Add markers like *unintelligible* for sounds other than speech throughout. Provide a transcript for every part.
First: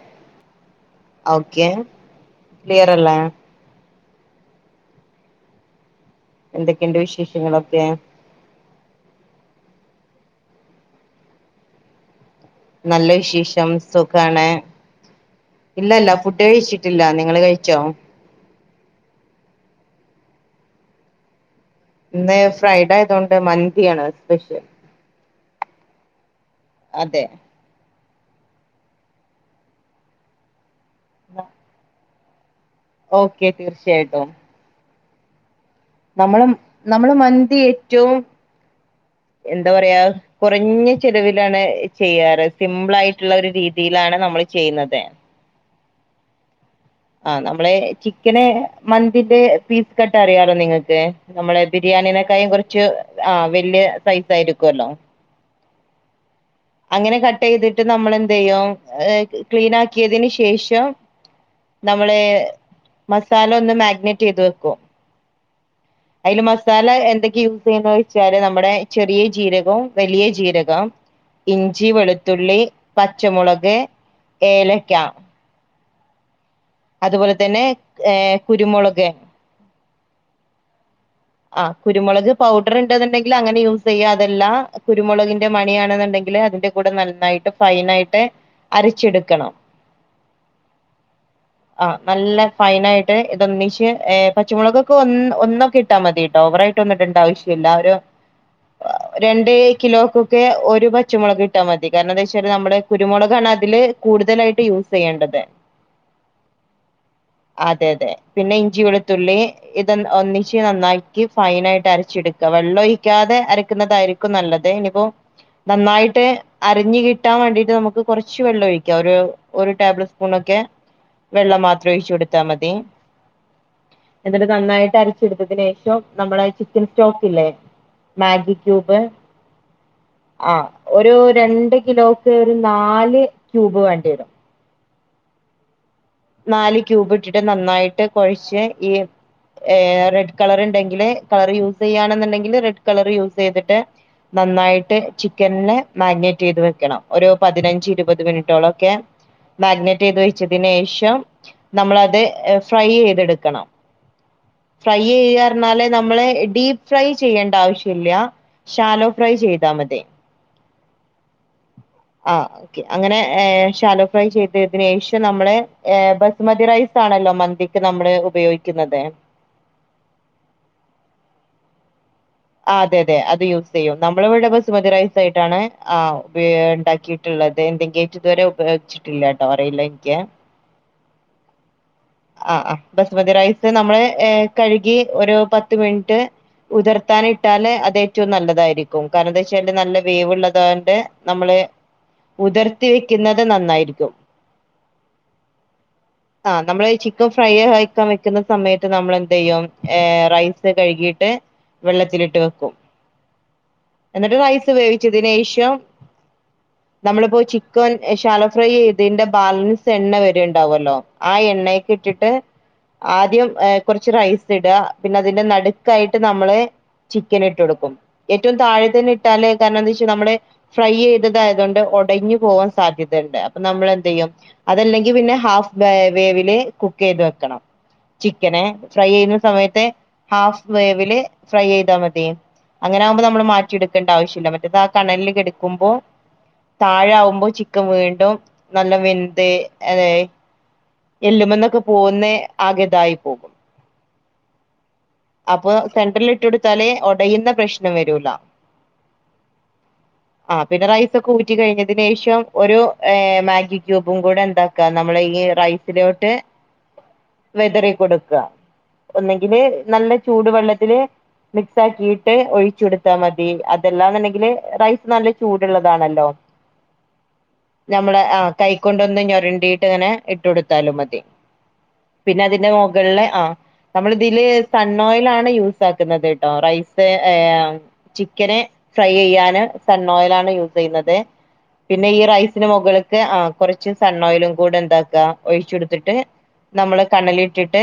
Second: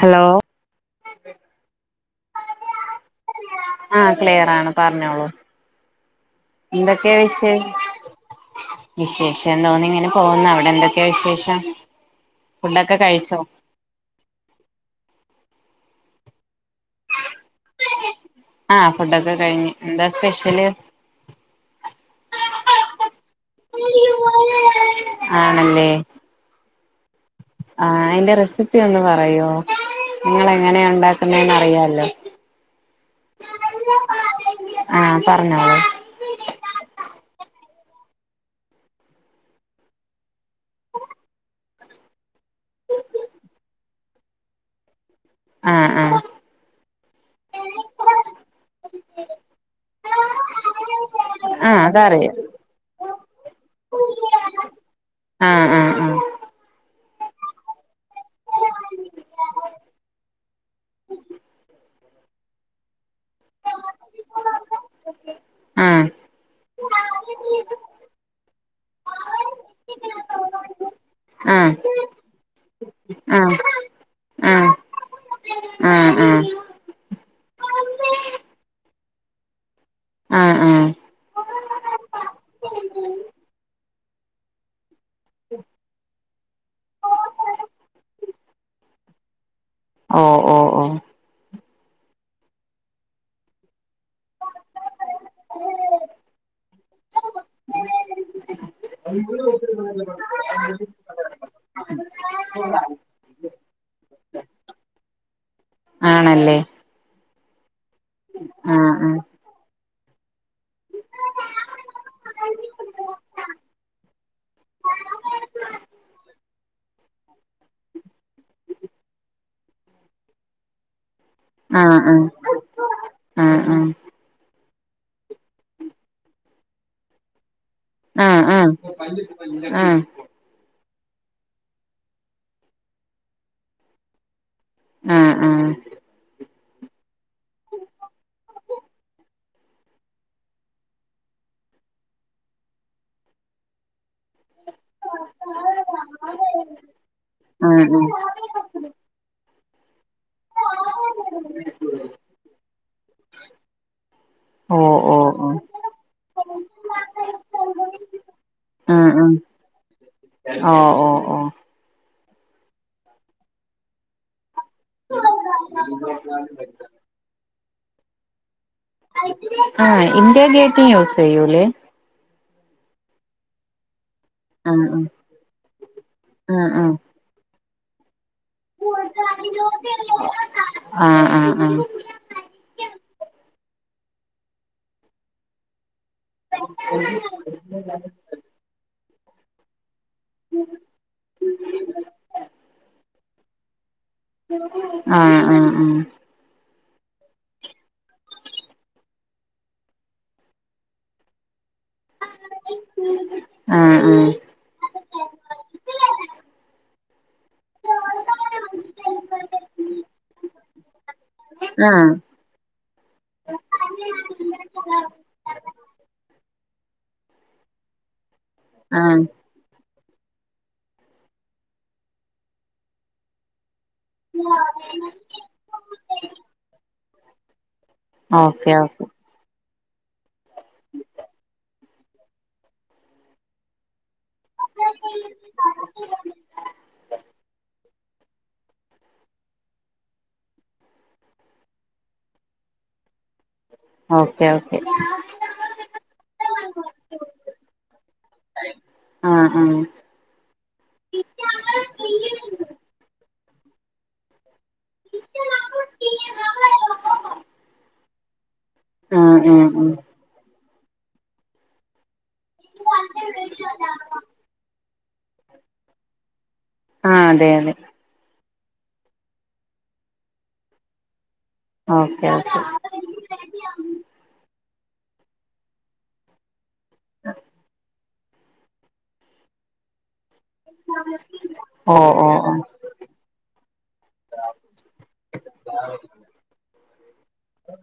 Hello. Okay clear അല്ലേ? ആഹ് ക്ലിയറാണ് പറഞ്ഞോളൂ എന്തൊക്കെയുണ്ട് എന്തൊക്കെ വിശേ വിശേഷങ്ങളൊക്കെ വിശേഷം എന്തോന്ന് ഇങ്ങനെ പോകുന്നു അവിടെ എന്തൊക്കെയാ വിശേഷം? ഫുഡൊക്കെ നല്ല കഴിച്ചോ വിശേഷം. സുഖാണ് ഇല്ല ഇല്ല ഫുഡ് കഴിച്ചിട്ടില്ല നിങ്ങള് കഴിച്ചോ? ആഹ് ഫുഡൊക്കെ കഴിഞ്ഞ് എന്താ സ്പെഷ്യല്? ഇന്ന് ഫ്രൈ ഡേ ആയതുകൊണ്ട് മന്തിയാണ് സ്പെഷ്യൽ. ആണല്ലേ? അതെ. ആഹ് അയിന്റെ റെസിപ്പി ഒന്ന് പറയോ നിങ്ങള് എങ്ങനെയാ ഒണ്ട് ണ്ടാക്കുന്നേന്ന് അറിയാലോ? ഓക്കെ തീർച്ചയായിട്ടും. ആഹ് പറഞ്ഞോളൂ. നമ്മള് നമ്മള് മന്തി ഏറ്റവും എന്താ പറയാ കുറഞ്ഞ ചെലവിലാണ് ചെയ്യാറ് സിംമ്പിൾ ആയിട്ടുള്ള ഒരു രീതിയിലാണ് നമ്മൾ ചെയ്യുന്നത് ആഹ് ആഹ് ആ നമ്മളെ ചിക്കന് മന്തിന്റെ പീസ് കട്ട് അറിയാലോ നിങ്ങൾ നമ്മളെ ആഹ് അതറിയാം ബിരിയാണീനെക്കായം കുറച്ച് ആ വല്യയ സൈസ ആയിരിക്കുവല്ലോ ആഹ് ആഹ് അങ്ങനെ കട്ട് ചെയ്തിട്ട് നമ്മള എന്തെയും ക്ലീന ആക്കിയതിന് ശേഷം നമ്മളെ മസാല ഒന്ന് മാഗ്നെറ്റ് ചെയ്ത് വെക്കും ആഹ് അയില് മസാല എന്തൊക്കെ യൂസ് ചെയ്യുന്ന വെച്ചാല് നമ്മുടെ ചെറിയ ജീരകവും വലിയ ജീരകം ഇഞ്ചി ആഹ് വെളുത്തുള്ളി പച്ചമുളക് ഏലക്ക ആഹ്ആഹ് അതുപോലെ തന്നെ ഏ കുരുമുളക് ആഹ് ആഹ് ആഹ് കുരുമുളക് പൗഡർ ണ്ട്ന്ന്ണ്ടെങ്കിൽ അങ്ങനെ യൂസ് യ്യാ അത ല്ല കുരുമുളകിന്റെ മണിയാണ്ന്ന്ണ്ടെങ്കിൽ അതിന്റെ കൂടെ നന്നായിട്ട് ഫൈനാ യിട്ട് അരച്ചെടുക്കണം ആഹ് അ ഓ ഓ ആഹ് നല്ല ഫൈനായിട്ട് ഇതൊന്നിച്ച് ഏ പച്ചമുളക് ഒക്കെ ഒന്ന് ഒ ട്ടാ മതിട്ടെ ഓവറായിട്ടൊന്ന് ഇടണ്ട ആവശ്യ ല്ല ഒരു രണ്ട് കിലോക്കൊക്കെ ഒരു പച്ചമുളക് ഇട്ടാ മതി കാരണം എന്താ വെച്ചാൽ നമ്മള് കുരുമുളക് ആണ് അതില് കൂടുതലായിട്ട് യൂസെയ്യേണ്ടത് ആണല്ലേ അതെ അതെ പിന്നെ ഇഞ്ചി ആഹ് വെളുത്തുള്ളി ഇത് ഒന്ന് ഒന്നി ച്ച് നന്നാക്കി ഫൈനായിട്ട് അരച്ചെടുക്ക വെള്ളം ഒഴിക്കാതെ അരക്കുന്നതായിരിക്കും നല്ലത് ഇനിപ്പോ നന്നായിട്ട് അരഞ്ഞ് കിട്ടാൻ വേണ്ടിട്ട് നമുക്ക് കുറച്ച് വെള്ളം ഒഴിക്കാം ഒരു ഒരു ടേബിൾ സ്പൂണൊക്കെ ഉ *inaudible* വെള്ളം മാത്രം ഒഴിച്ചു കൊടുത്താ മതി ആഹ് എന്നിട്ട് നന്നായിട്ട് അരച്ചെടുത്തതിന് ശേഷം നമ്മളെ ചിക്കൻ സ്റ്റോക്ക് ഇല്ലേ ആഹ് ആഹ്ആഹ് ആഹ് ഒരു രണ്ട് കിലോക്ക് ഒരു നാല് ക്യൂബ് വേണ്ടി വരും ആഹ്ആഹ് നാല് ക്യൂബ് ഇട്ടിട്ട് നന്നായിട്ട് കുഴച്ച് ഈ ഏ റെഡ് കളർ ണ്ടെങ്കില് കളർ യൂസ് ചെയ്യാണ്ന്നുണ്ടെങ്കിൽ റെഡ് കളർ യൂസെയ്തിട്ട് നന്നായിട്ട് ചിക്കന് ന്നെ മാരിനേറ്റ യ്ത് വെക്കണം ഒരു പതിനഞ്ച് ആഹ് ഇരുപത് മിനിറ്റോളം ഒക്കെ *inaudible* മാരി നേറ്റയ്ത് വെച്ചതിനേ ഷ ഷം നമ്മളത് ഫ്രൈയ് എയ്ത് ട്ക്കണ്ണം ഓ ഫ്രൈയ ഓ യ്യ ഓ പറ്ഞ്ഞാല് നമ്മള് ഡീപ്പ് ഫ്രൈ ചെയ്യേണ്ട ആവശ്യല്ല ശാലോ ഫ്രൈ ചെയ്താ മതി ആഹ്ഓ ഓ ആഹ് ഓക്കെ അങ്ങനെ ശാലോ ഫ്രൈ ചെയ്തതിന് ശേഷം നമ്മളെ ഏ ബസുമതി റൈസ് സാണല്ലോ മന്തിക്ക് നമ്മള് ഉപയോഗിക്കുന്നത് ആഹ് ഇന്ത്യാ ഗേറ്റും യൂസ് ചെയ്യൂല്ലേ ആഹ് അതെ അതെ അത് യൂ സെയ്യും നമ്മള ഇവിടെ ആഹ് ബസ്മതി ആഹ് റൈസ് യിട്ടാണ് ആഹ് ഉപ ആഹ് ണ്ടാക്കി ട്ട്ള്ളത് ഇൻഡിക്കേറ്റ് ഇതുവരെ ഉപയോഗിച്ചിട്ടില്ല ട്ടോ അറിയില്ല ഇന്ക്ക് ആഹ് ആഹ് ആഹ് ആഹ് ആഹ് ആഹ് ആഹ് ബസുമതി റൈസ് നമ്മള് കഴുകി ഒരു പത്ത് മിനിറ്റ് കുതിർ ത്താനിട്ടാല് അത് ഏറ്റവും നല്ലതായിരിക്കും കാരണം ന്താ വെച്ചാല് നല്ല വേവ്ള്ളതായോണ്ട് നമ്മള് കുതിർത്തി വെക്കുന്നത് നന്നായിരിക്കും ആഹ് ആഹ് ആഹ് ആഹ് നമ്മള് ചിക്കൻ ഫ്രൈ അയ്ക്കാൻ വെക്കുന്ന സമയത്ത് നമ്മളെന്തയ്യും ഏ റൈസ് കഴുകിട്ട് വെള്ളത്തിലിട്ട് വെക്കും എന്നിട്ട് റൈസ് വേവിച്ചതിനേഷം *inaudible* നമ്മളിപ്പോ ചിക്കൻ ഷാലോ ഫ്രൈ ചെയ്തേൻ്റെ ബാലൻസ് എണ്ണ വരണ്ടാവല്ലോ ആഹ് എണ്ണെക്കിട്ടിട്ട് ആദ്യം എ് കൊറച്ച് റൈസ് ഇട പിന്നെ അതിന്റെ നടുക്കായിട്ട് നമ്മള് ചിക്കന് ഇട്ട് കൊടുക്കും ഏറ്റവും താഴെ തന്നെ ആഹ് ഇട്ടാല് കാരണം എന്താച്ച നമ്മള് ഫ്രൈയീയതത് ആയതോണ്ട് ഒടഞ്ഞു പോവാൻ സാധ്യതണ്ട് നമ്മൾ എന്തീയ്യും അതല്ലെങ്കി പിന്നെ ഹാഫ് വേ വേവില് കുക്ക് എയ്ത് വെക്കണം ചിക്കനെ ഓക്കെ ഓക്കെ ഫ്രൈ ചെയ്യണ സമയത്ത് ഹാഫ് വേവില് ഫ്രൈയ്യീത മതി അങ്ങനാവുമ്പോ നമ്മള് മ ച്ച്ട്ക്കണ്ട ആവശ്യല്ല മറ്റേത് ആഹ് കണലില് കെടക്കുമ്പോ താഴെ ആവുമ്പോ ചിക്കൻ വീണ്ടും നല്ല വെന്ത് അതായി എല്ലുമെന്നൊക്കെ പോന്ന് ആകെതായി പോകും ഓക്കെ ഓക്കെ ഇട്ടുടൊത്താല് ഒടയുന്ന പ്രശ്നം വരൂല ആഹ് ആഹ് പിന്നെ റൈസ് ഒക്കെ ഊറ്റി കഴിഞ്ഞതിന് ഏഷം ഒരു എഹ് മാഗി ക്യൂബും കൂടെ എന്താ ക്കാ നമ്മള് ഈ റൈസിലോട്ട് വെതറി കൊടുക്ക ആഹ് ഒന്നെങ്കില് നല്ല ചൂടുവെള്ളത്തില് മിക്സ് ആക്കീട്ട് ഒഴിച്ചു കൊടുത്താ മതി അതെല്ലാന്നുണ്ടെങ്കില് റൈസ് നല്ല ചൂടുള്ളതാണല്ലോ ആഹ് അതെ അതെ ഞമ്മളെ ആഹ് കൈക്കൊണ്ടൊന്ന് ഞൊരണ്ടീട്ട് ഇങ്ങനെ ഇട്ടൊടുത്താലും മതി ഓക്കെ പിന്നെ ഓക്കെ അതിന്റെ മൊകളിലെ ആഹ് നമ്മള് ഇതില് സൺ ഓയിൽ ആണ് യൂസാ ക്ക്നത്ട്ടോ റൈസ് എ് ചിക്കന് ഫ്രൈയ്യിയ്യാനും സൺ ഓയിലാ ണ് യൂസിയ്യുന്നത് ഓ പിന്നെ ഈ ഓ റൈസിന് ഓ മൊളിക ക്ക് ആഹ് കൊറച്ച് സൺ ഓയിലും കൂടെ എന്താക്ക ഒഴിച്ചൊടുത്തിട്ട് നമ്മള് കണലിട്ടിട്ട്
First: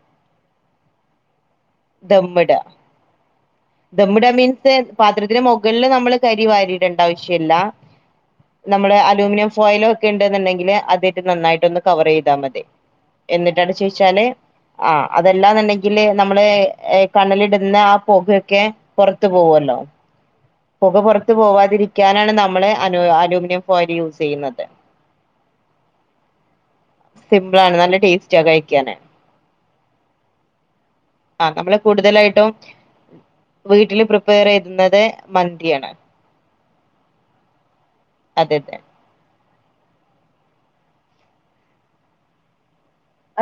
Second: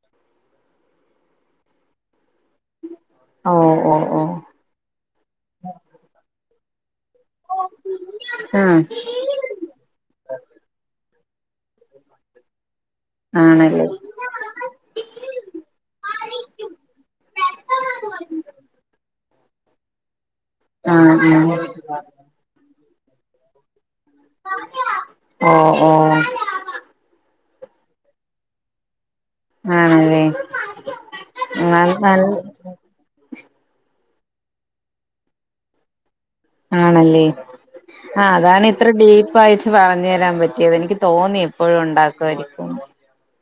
*inaudible* ദമ്മ് ഇട ആഹ് ദമ്മ്ടാ മീൻസ് പാത്രത്തിൻ്റെ മൊകളില് നമ്മള് കരി വാരി ഇടണ്ട ആവശ്യല്ല ആഹ് നമ്മള് അലൂമിനിയം ഫോയില് ഒക്കെ ഇണ്ടെന്നുണ്ടെങ്കില് അതിട്ട് നന്നായിട്ടൊന്ന് കവറിയ്താ മതി എന്നിട്ടടച്ച് ആണല്ലേ വെച്ചാല് ആഹ് അതെല്ലാന്നുണ്ടെങ്കില് നമ്മള് എത് കണ്ണലിടു പിന്നെ ആഹ് പൊക്യൊക്കെ പൊറത്തു പോവല്ലോ പൊക പുറത്ത് ആഹ് ആഹ് പോവാതിരിക്കാനാണ് നമ്മള് അലു അലൂമിനിയം ഫോയൽ യൂസ് ചെയ്യുന്നത് ഓ ഓ സിമ്പളാണ് നല്ല ടേസ്റ്റാ കഴിക്കാന് ആണല്ലേ ആഹ് നമ്മള് എന്നാൽ നൽ കൂടുതലായിട്ടും വീട്ടില് പ്രിപ്പയർ എയ്തുന്നത് മന്തിയാണ് ആണല്ലേ ആഹ് അതെ അതാണ് അതെ ഇത്ര ഡീപ്പ് ആയി പറഞ്ഞു തരാൻ പറ്റിയത് എനിക്ക് തോന്നി എപ്പോഴും ഉണ്ടാക്കുവായിരിക്കുന്ന്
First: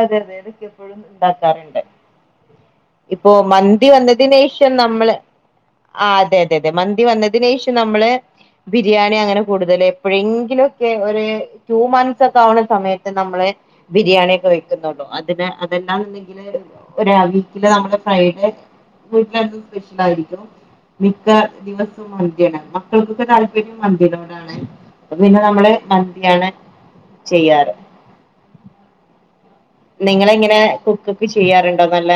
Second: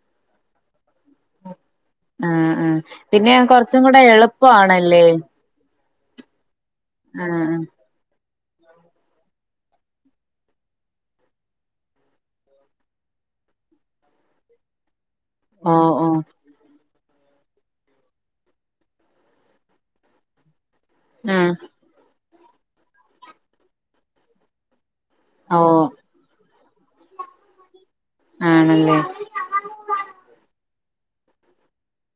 അതെ അതെ ഇതിക്കെപ്പുഴും ഇണ്ടാക്കാറുണ്ട് ആഹ് ആഹ് പിന്നെ ഇപ്പൊ കൊറച്ചും മന്തി കൂടെ വന്നതിനേഷം എളുപ്പാണല്ലേ നമ്മള് ആഹ് അതെ അതെ അതെ മന്തി ആഹ് വന്നതിനേഷം നമ്മള് ബിരിയാണി അങ്ങനെ കൂടുതല് എപ്പോഴെങ്കിലൊക്കെ ഒര് ടു മന്ത്സ് ഒക്കെ ആവുന്ന സമയത്ത് നമ്മള് ബിരിയാണി ഒക്കെ വെക്കുന്നുള്ളു അതിന് ഓഹ് ഓഹ് അതെല്ലാണ്ടെങ്കില് ഒര് ആഹ് വീക്കില് നമ്മള് ഫ്രൈഡേ വീട്ടിലനന്തും സ്പെഷ്യൽ ആയിരിക്കും മിക്ക ആഹ് ദിവസം മന്ത്യാണ് മക്കൾക്കൊക്കെ താല്പര്യം മന്തിനോടാണ് അപ്പപിന്നെ നമ്മള് ഓഹ് മന്തിയാണ് ചെയ്യാറ് ആണല്ലേ നിങ്ങളെങ്ങനെ കുക്ക് ഒക്കെ ചെയ്യാറുണ്ടോ നല്ല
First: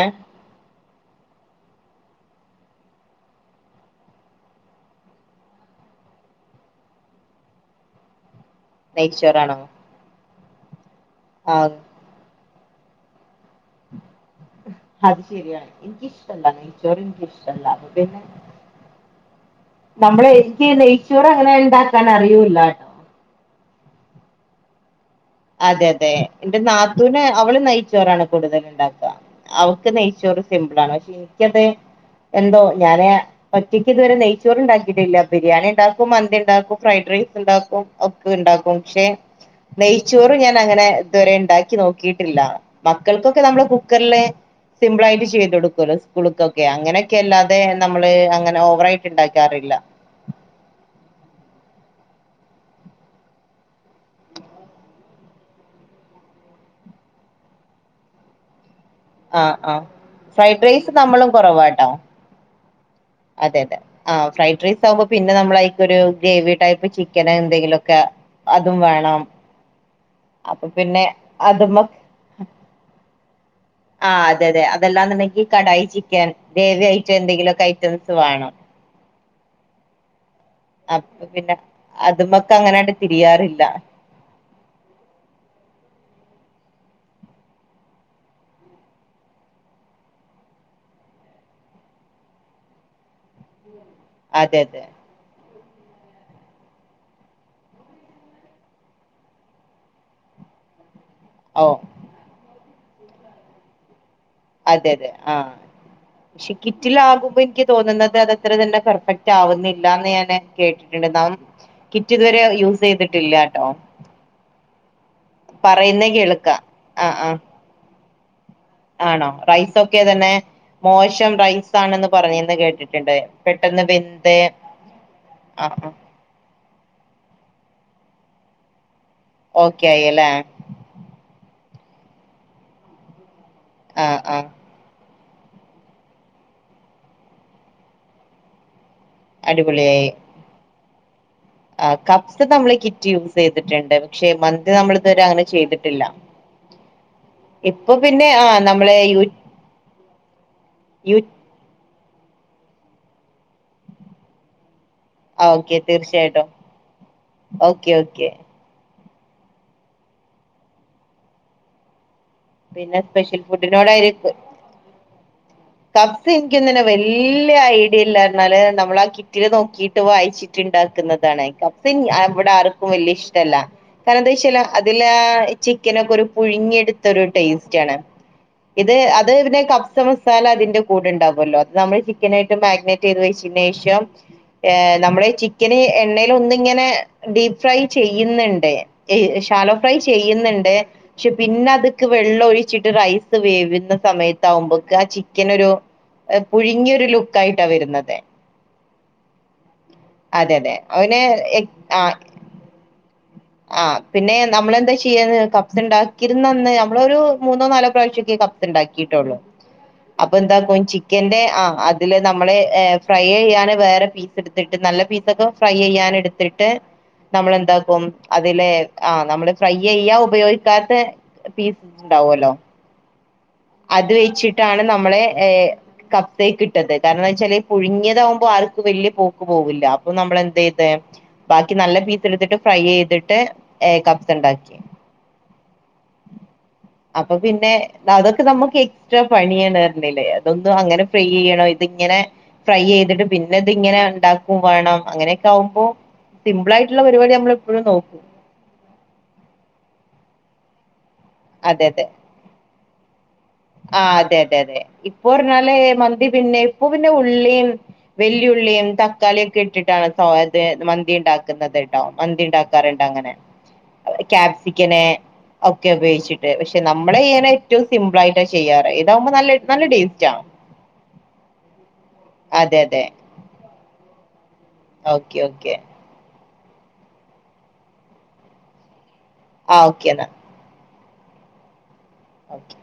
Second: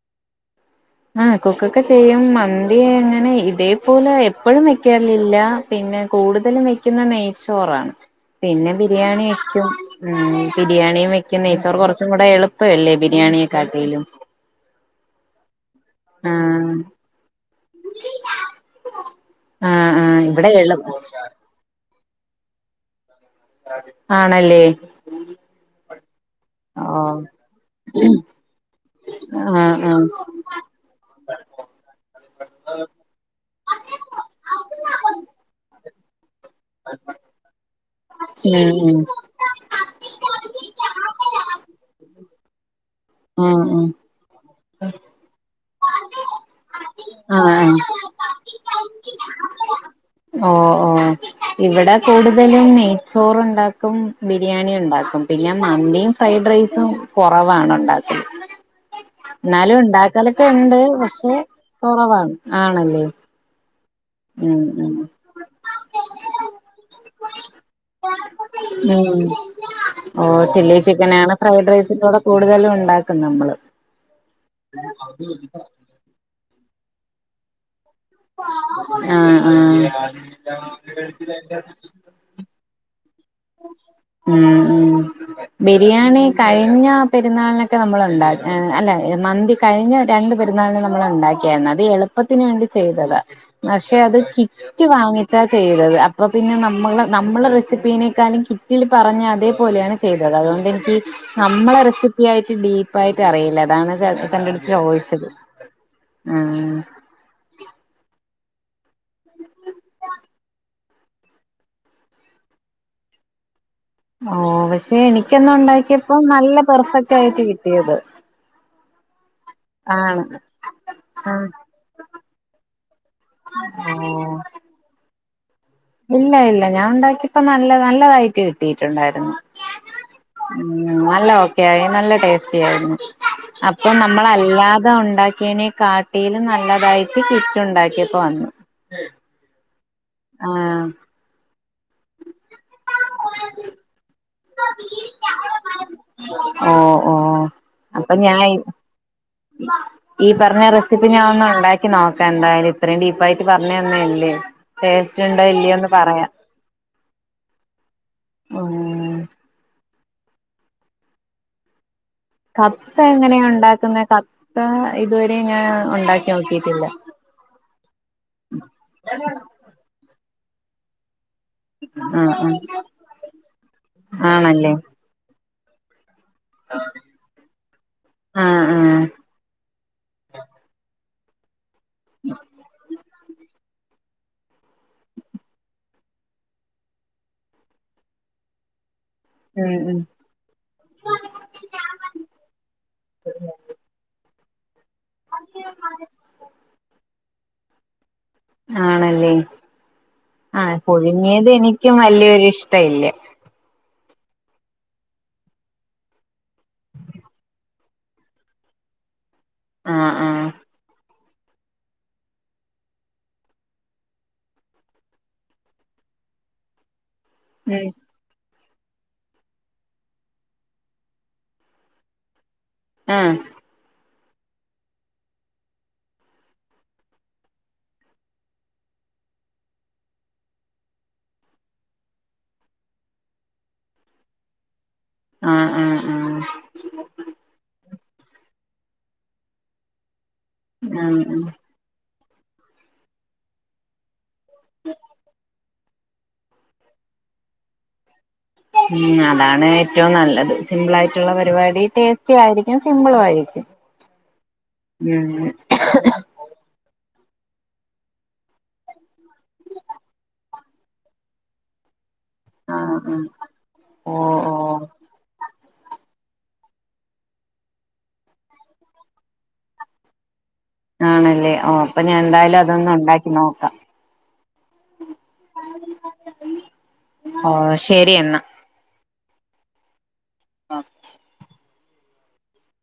ആ കുക്കൊക്കെ ചെയ്യും മന്തി അങ്ങനെ ഇതേപോലെ എപ്പഴും വെക്കലില്ല. പിന്നെ കൂടുതലും വെക്കുന്ന നെയ്ച്ചോറാണ്. പിന്നെ ബിരിയാണി നെയ്ച്ചോറാണോ വെക്കും ഉം. ബിരിയാണിയും വെക്കും ആ നെയ്ച്ചോർ കൊറച്ച കൂടെ എളുപ്പമല്ലേ ബിരിയാണിയെക്കാട്ടിലും. അത് ശരിയ എനിക്ക് ഇഷ്ടല്ല ആഹ് നെയച്ചോർ നിക്ക് ഇഷ്ടമല്ല അപ്പ പിന്നെ ആഹ നമ്മള് എനിക്ക് നെയ്ച്ചോർ ങ്ങനെ ണ്ടാക്കാൻ അറിയൂല്ലട്ടോ ആണല്ലേ? അതെ അതെ എന്റെ നാത്തുന് ഓഹ് അവള് നെയ്ച്ചോറാണ് കൂടുതൽ ഉണ്ടാക്കുക. ആഹ് അവക്ക് നെയച്ചോറ് ആഹ് സിമ്പളാണ് ശിൻക്കത് എന്തോ ഞാന് ഒറ്റയ്ക്ക് ഇതുവരെ നെയ്ച്ചോറ്ണ്ടാക്കിയിട്ടില്ല. ബിരിയാണിണ്ടാക്കും മന്തിണ്ടാക്കും. ഫ്രൈഡ് റൈസ് ഉണ്ടാക്കും ഒക്കെ ഉണ്ടാക്കും ക്ഷെ നെയ് ചോർ ഞാൻ ങ്ങനെ ഇതുവരെണ്ടാക്കി നോക്കിയിട്ടില്ല. മക്കൾക്കൊക്കെ ഉം നമ്മൾ ഉം ഉം കുക്കർല് സിമ്പിളായിട്ട് ചെയ്തുടുക്കല്ലോ? സ്കുളുക്കൊക്കെ അങ്ങനെയൊക്കെ അല്ലാതെ ആഹ് നമ്മള് അങ്ങനെ ഓവറയിട്ട് ണ്ടാക്കാറില്ല. ഓ ഓ ഇവിടെ കൂടുതലും നെയ്ച്ചോറുണ്ടാക്കും ബിരിയാണിയും ഉണ്ടാക്കും പിന്നെ മന്തി ഫ്രൈഡ് റൈസും കുറവാണ് ഉണ്ടാക്കല് ആഹ് ന്നാലും ആഹ് ണ്ടാക്കല് ഫ്രൈഡ് ക്കെണ്ട് റൈസ് നമ്മളും പക്ഷെ കുറവാട്ടോ കുറവാണ്. ആണല്ലേ അതെ അതെ ആ് ഉം ഫ്രൈഡ് റൈസ് ഉം ആകുമ്പോ ഉം പിന്നെ നമ്മളയ്ക്കൊരു ഗ്രേവി ടൈപ്പ് ചിക്കൻ എന്തെങ്കിലെക്കെ അതും വേണം ഓ അപ്പൊ പിന്നെ അതുമ കൂടുതലു ഉണ്ടാക്കും നമ്മള്. ആ അതെ അതെ അതെല്ലാം ണ്ടെങ്കിൽ കടായി ചിക്കൻ ഗ്രേവി ആയിട്ട് എന്തെങ്കിലെക്കെ ഐറ്റംസ് വേണം. ആഹ ആഹ ക്ക് അങ്ങനട് തിരിയാറില്ല. ഉം ബിരിയാണി കഴിഞ്ഞ പെരുന്നാളിനൊക്കെ നമ്മൾണ്ട അല്ല മന്തി കഴിഞ്ഞ രണ്ട് പെരുന്നാളിന് നമ്മൾ ഉണ്ടാക്കിയായിരുന്നു. അത് എളുപ്പത്തിന് വേണ്ടി ചെയ്തത പക്ഷെ അത് അതെ അതെ കിറ്റ് വാങ്ങിട്ടാ ചെയ്തത് അപ്പൊ പിന്നെ നമ്മള് നമ്മള റെസിപ്പീനെ ക്കാലും കിറ്റിൽ പറഞ്ഞ അതേപോലെയാണ് ചെയ്തത്. അതുകൊണ്ട് എനിക്കി ഓ നമ്മളെ റെസിപ്പി യായിട്ട് ഡീപ്പായിട്ട് അറിയില്ല അതാണ്ത് അതെ അതെ ആഹ ക്ഷെ ആഹ് കിറ്റിലാ കുമ്പോ എനിക്ക് തോന്നുന്നത് അതത്ര തന്നെ പെർഫെക്റ്റ് ആവുന്നില്ലാന്ന് ഞാന് കേട്ടിട്ടുണ്ട് ന കിറ്റ് ഇതുവരെ യൂസ് ചെയ്തിട്ടില്ലാട്ടോ ഓ പക്ഷെ എനിക്കന്നണ്ടാക്കിയപ്പോ നല്ല കേൾക്കാം ആഹ് ആഹ് പെർഫെക്റ്റയിട്ട് കിട്ടിയത്. ആണോ? ആണ് റൈസൊക്കെതന്നെ മോശം ആഹ് റൈസാണെന്ന് പറഞ് കേട്ടിട്ടുണ്ട് പെട്ടെന്ന് വെന്ത് ഓ ആഹ് ഇല്ല ഇല്ല ഞാൻണ്ടാക്കിപ്പ നല്ല നല്ലതായിട്ട് കിട്ടിയിട്ടുണ്ടായിരുന്നു. ഓക്കെ ആയല്ലേ? ഉം നല്ല ഓക്കെ ആയി. നല്ല ടേസ്റ്റി ആയിരുന്നു. പ്പൊ ആഹ് ആഹ് നമ്മളല്ലാതെ ഉണ്ടാക്കിയേനെ കാട്ടിലും നല്ലതായിട്ട് കിറ്റുണ്ടാക്കിയപ്പോ വന്നു. അടിപൊളിയായി. ആഹ് ആ കപ്സ് നമ്മൾ കിറ്റ് യൂസ് ചെയ്തിട്ടുണ്ട് പക്ഷെ മന്തി നമ്മള് ഇതുവരെങ്ങനെ ചെയ്തിട്ടില്ല. ഓ ഓ ഇപ്പെ അപ്പൊ പിന്നെ ഞാൻ ആ നമ്മളെ യു ഈ പറഞ്ഞ റെസിപ്പി യു ഞാ ഒന്ന ഉണ്ടാക്കി നോക്കാന്തായാലും, ഇത്രയും ഡീപ്പയിട്ട് പറഞ്ഞ ന്നല്ലേ. ആ ഓക്കെ തീർച്ചയായിട്ടും, ഓക്കെ ഓക്കെ. ഒർങ്ങേനെ കപ്സ പിന്നെ സ്പെഷ്യൽ എങ്ങനെയാ ഉണ്ടാക്കുന്നെ ഫുഡിനോടയി *unintelligible* കപ്സ ഇതുവരെ ഞാൻ ഉണ്ടാക്കി കബ്സ് ഇൻക്ക്യുംതന്നെ നോക്കിയിട്ടില്ല വല്ല്യ ക്കില്ലാര്ന്നാല് നമ്മളാ കിറ്റില് നോക്കിട്ട് വായിച്ചിട്ടുണ്ടാക്കുന്നതാണ്. പ്പഫിൻ അ ആഹ് വ്ടെ ആർക്കും വല്യ ഇഷ്ടമല്ല. കാരണം ആഹ് എന്താച്ചാല് ആണല്ലേ അതിലേ ഇ ചിക്കനൊക്കെരു പുഴ്ങ്ങിയെട് ത്തൊരു ടേയ്സ്റ്റാണ്. ആഹ് ഇത് ആഹ് അത് പിന്നെ കബ്സമസാല അതിന്റെ കൂടെണ്ടാവൊല്ലോ അത് നമ *unintelligible* ചിക്കനായിട്ട് മാഗിനേറ്റ് ചെയ്ത് വെച്ചിനേഷം ഏഹ് നമ്മളീ ചിക്കന് എണ്ണേലൊനിങ്ങനെ ഡീപ്പ് ഫ്രൈ ചെയ്യ്ന്ന്ണ്ട് ഇഹ് ഉം ശാലോഫ്രൈ ഉം ചെയ്യ്ന്ന്ണ്ട്, പക്ഷെ പിന്നത്. ക്ക് വെള്ളം ഒഴിച്ചിട്ട് റൈസ് വേവുന്ന സമയത്ത് ആകുമ്പോക്ക് ആ ചിക്കനൊരു അഹ് പുഴുങ്ങിയൊരു ലുക്കായിട്ടാ വരുന്നത്. ആണല്ലേ, അതെ അതെ ആഹ് അവന് പുഴുങ്ങിയത് എനിക്കും ആഹ് വല്യൊരു ഇഷ്ടവില്ല്യ ആഹ് പിന്നെ നമ്മളെന്താ ചെയ്യന്ന് കപ്പ്‌സ്ണ്ടാക്കിരുന്നന്ന്, നമ്മളൊരു മൂന്നോ നാലോ പ്രാവശ്യൊക്കെ കബ് സണ്ടാക്കിട്ടൊള്ളു. ആഹ് അപ്പൊ ആഹ് എന്തക്കു ചി ക്കൻ്റെ ആഹ് അതില് നമ്മള്ഏഹ് ഫ്രൈയ്യെയ്യാന് വേറെ പീസ് ഇട്ത്തിട്ട് നല്ല പീസൊക്കെ ഫ്രൈയെയ്യാന് ഇട്ത്ത് ട്ട് നമ്മളെന്താ ഉം ക്കും അതിലേ ആഹ് നമ്മള് ഫ്രൈയ്യെയ്യാ ഉപയോഗിക്കാത്തെ പീസ് ണ്ടാവോലോ ആഹ് അത് വെയ്ച്ചിട്ടാണ് നമ്മളെ ഏഹ് കബ്സേക്കിട്ടത്, കാരണന്നാച്ചാല് പുഴുങ്ങിയതാവുമ്പോ ആർക്ക് വല്യ പോക്ക് പോകില്ല, അപ്പൊ നമ്മൾ എന്തെയ്‌ത് ബാക്കി നല്ല പീസ് എടുത്തിട്ട് ഫ്രൈയെയ്തിട്ട് ഏഹ് കപ്സണ്ടാക്കി. ആഹ് ആഹ് ആഹ് അപ്പൊ പിന്നെ, അതൊക്കെ നമ്മുക്ക് എക്സ്ട്രാ പണിയാണ് അർഞ്ഞ്ലേ ദൊന്തോ അങ്ങനെ ആഹ് ഫ്രൈയെയ്യണം ഇതിങ്ങനെ ഫ്രൈയെയ്തിട്ട് പിന്നെ ഇതിങ്ങനെണ്ട ക്കും വേണം, അങ്ങനെയൊക്കെ ആവുമ്പോ സിമ്പിൾ ആയിട്ടുള്ള പരിവാടി നമ്മൾ എപ്പോഴും നോക്കും. ഉം, അതാണ് ഏറ്റവും നല്ലത്. സിംമ്പിളായിട്ടുള്ള പരിപാടി ടേസ്റ്റു ആയിരിക്കും സിമ്പിളും ആയിരിക്കും. ആഹ് അതെ അതെ അതെ. ഇപ്പൊ ഉം അറഞ്ഞാല് മന്തി പിന്നെ ഇപ്പൊ പിന്നെ ഉള്ളീം വെല്ല്യെള്ളിയും തക്കാളിക്കെ ഇട്ടിട്ടാണ് സോത് മന്തിണ്ടാക്കുന്നത്. ട്ടൊ മന്തി ആഹ് ആഹ് ഇണ്ടാക്കാറ്ണ്ടങ്ങനെ. ഓഹ് ഓഹ് കാപ്സിക്കന് ഓക്കെ ഉപയോഗിച്ചിട്ട്, പക്ഷെ നമ്മളെയ്യാന് ഏറ്റവും സിമ്പിൾ ആയിട്ടാ ചെയ്യാറ്. ഇതാവുമ്പോ നല്ല നല്ല ടേസ്റ്റാ ആണല്ലേ ഓ അപ്പൊ ഞാൻ എന്തായാലും അതെ അതൊന്നു അതെ ഉണ്ടാക്കി നോക്കാം. ഓക്കെ ഓക്കെ ഓ, ശരി എന്നാ ആഹ് ഓക്കെ എന്നാ. O *unintelligible* okay